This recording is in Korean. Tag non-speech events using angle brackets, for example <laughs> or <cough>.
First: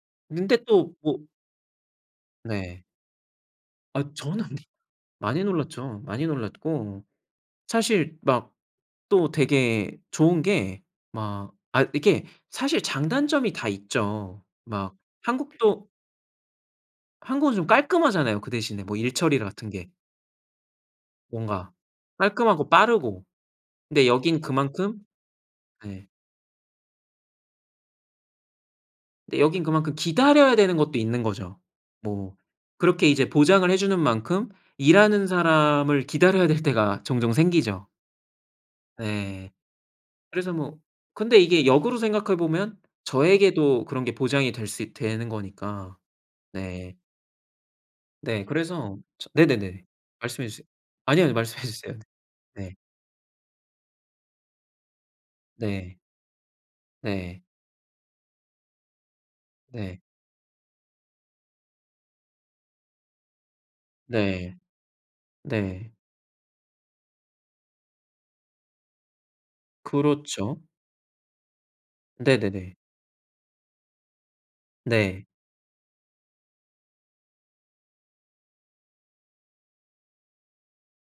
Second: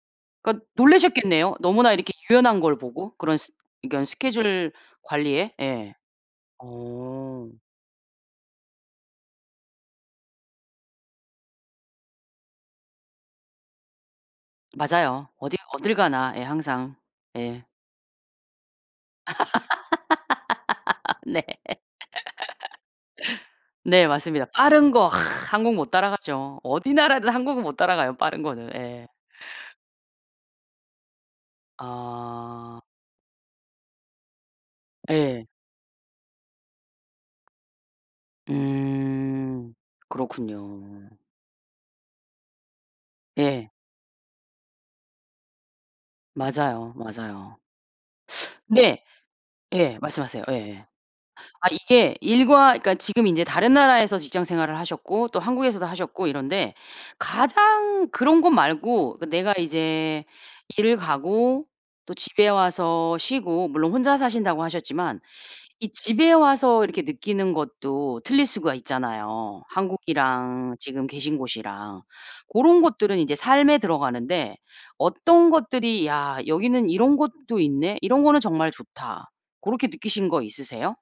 근데 그러니까 또 뭐 놀라셨겠네요. 너무나 이렇게 유연한 걸 네. 보고 그런 스 아 이건 저는 스케줄 많이 관리에. 예. 놀랐죠. 많이 놀랐고 어. 사실 막 또 되게 좋은 게 막 아 이렇게 사실 장단점이 다 있죠. 막 맞아요. 어딜 한국도 어딜 가나 예 항상. 한국은 예. 좀 깔끔하잖아요, 그 대신에 뭐 일처리 같은 게. <laughs> 네. <laughs> 뭔가 깔끔하고 빠르고 네 근데 여긴 맞습니다. 빠른 그만큼 거 한국 못 네. 따라가죠. 어디 나라든 한국은 못 따라가요, 빠른 거는. 예. 근데 여긴 그만큼 기다려야 되는 것도 있는 거죠. 뭐 아. 그렇게 이제 보장을 해 주는 만큼 일하는 예. 사람을 기다려야 될 때가 종종 생기죠. 예. 음. 그래서 뭐 그렇군요. 근데 이게 역으로 생각해 보면 예. 저에게도 그런 게 보장이 될 수 있 되는 거니까. 맞아요, 네. 맞아요. 네. <sucks teeth> 그래서 네. 저 네네네. 예. 말씀하세요. 말씀해 주세요. 예예. 아니요, 아니요. 말씀해 아 주세요. 이게 일과 네. 그니까 지금 인제 다른 나라에서 직장 생활을 하셨고 또 한국에서도 네. 하셨고 이런데 네. 가장 그런 것 말고 그 내가 네. 이제 일을 가고 또 집에 와서 쉬고 물론 혼자 네. 사신다고 하셨지만 네. 이 집에 와서 이렇게 느끼는 것도 틀릴 수가 있잖아요, 그렇죠. 한국이랑 지금 계신 곳이랑. 네네네. 고런 것들은 이제 삶에 들어가는데 네. 어떤 것들이 '야 여기는 이런 곳도 있네. 이런 거는 정말 좋다.' 고렇게 느끼신 거 있으세요?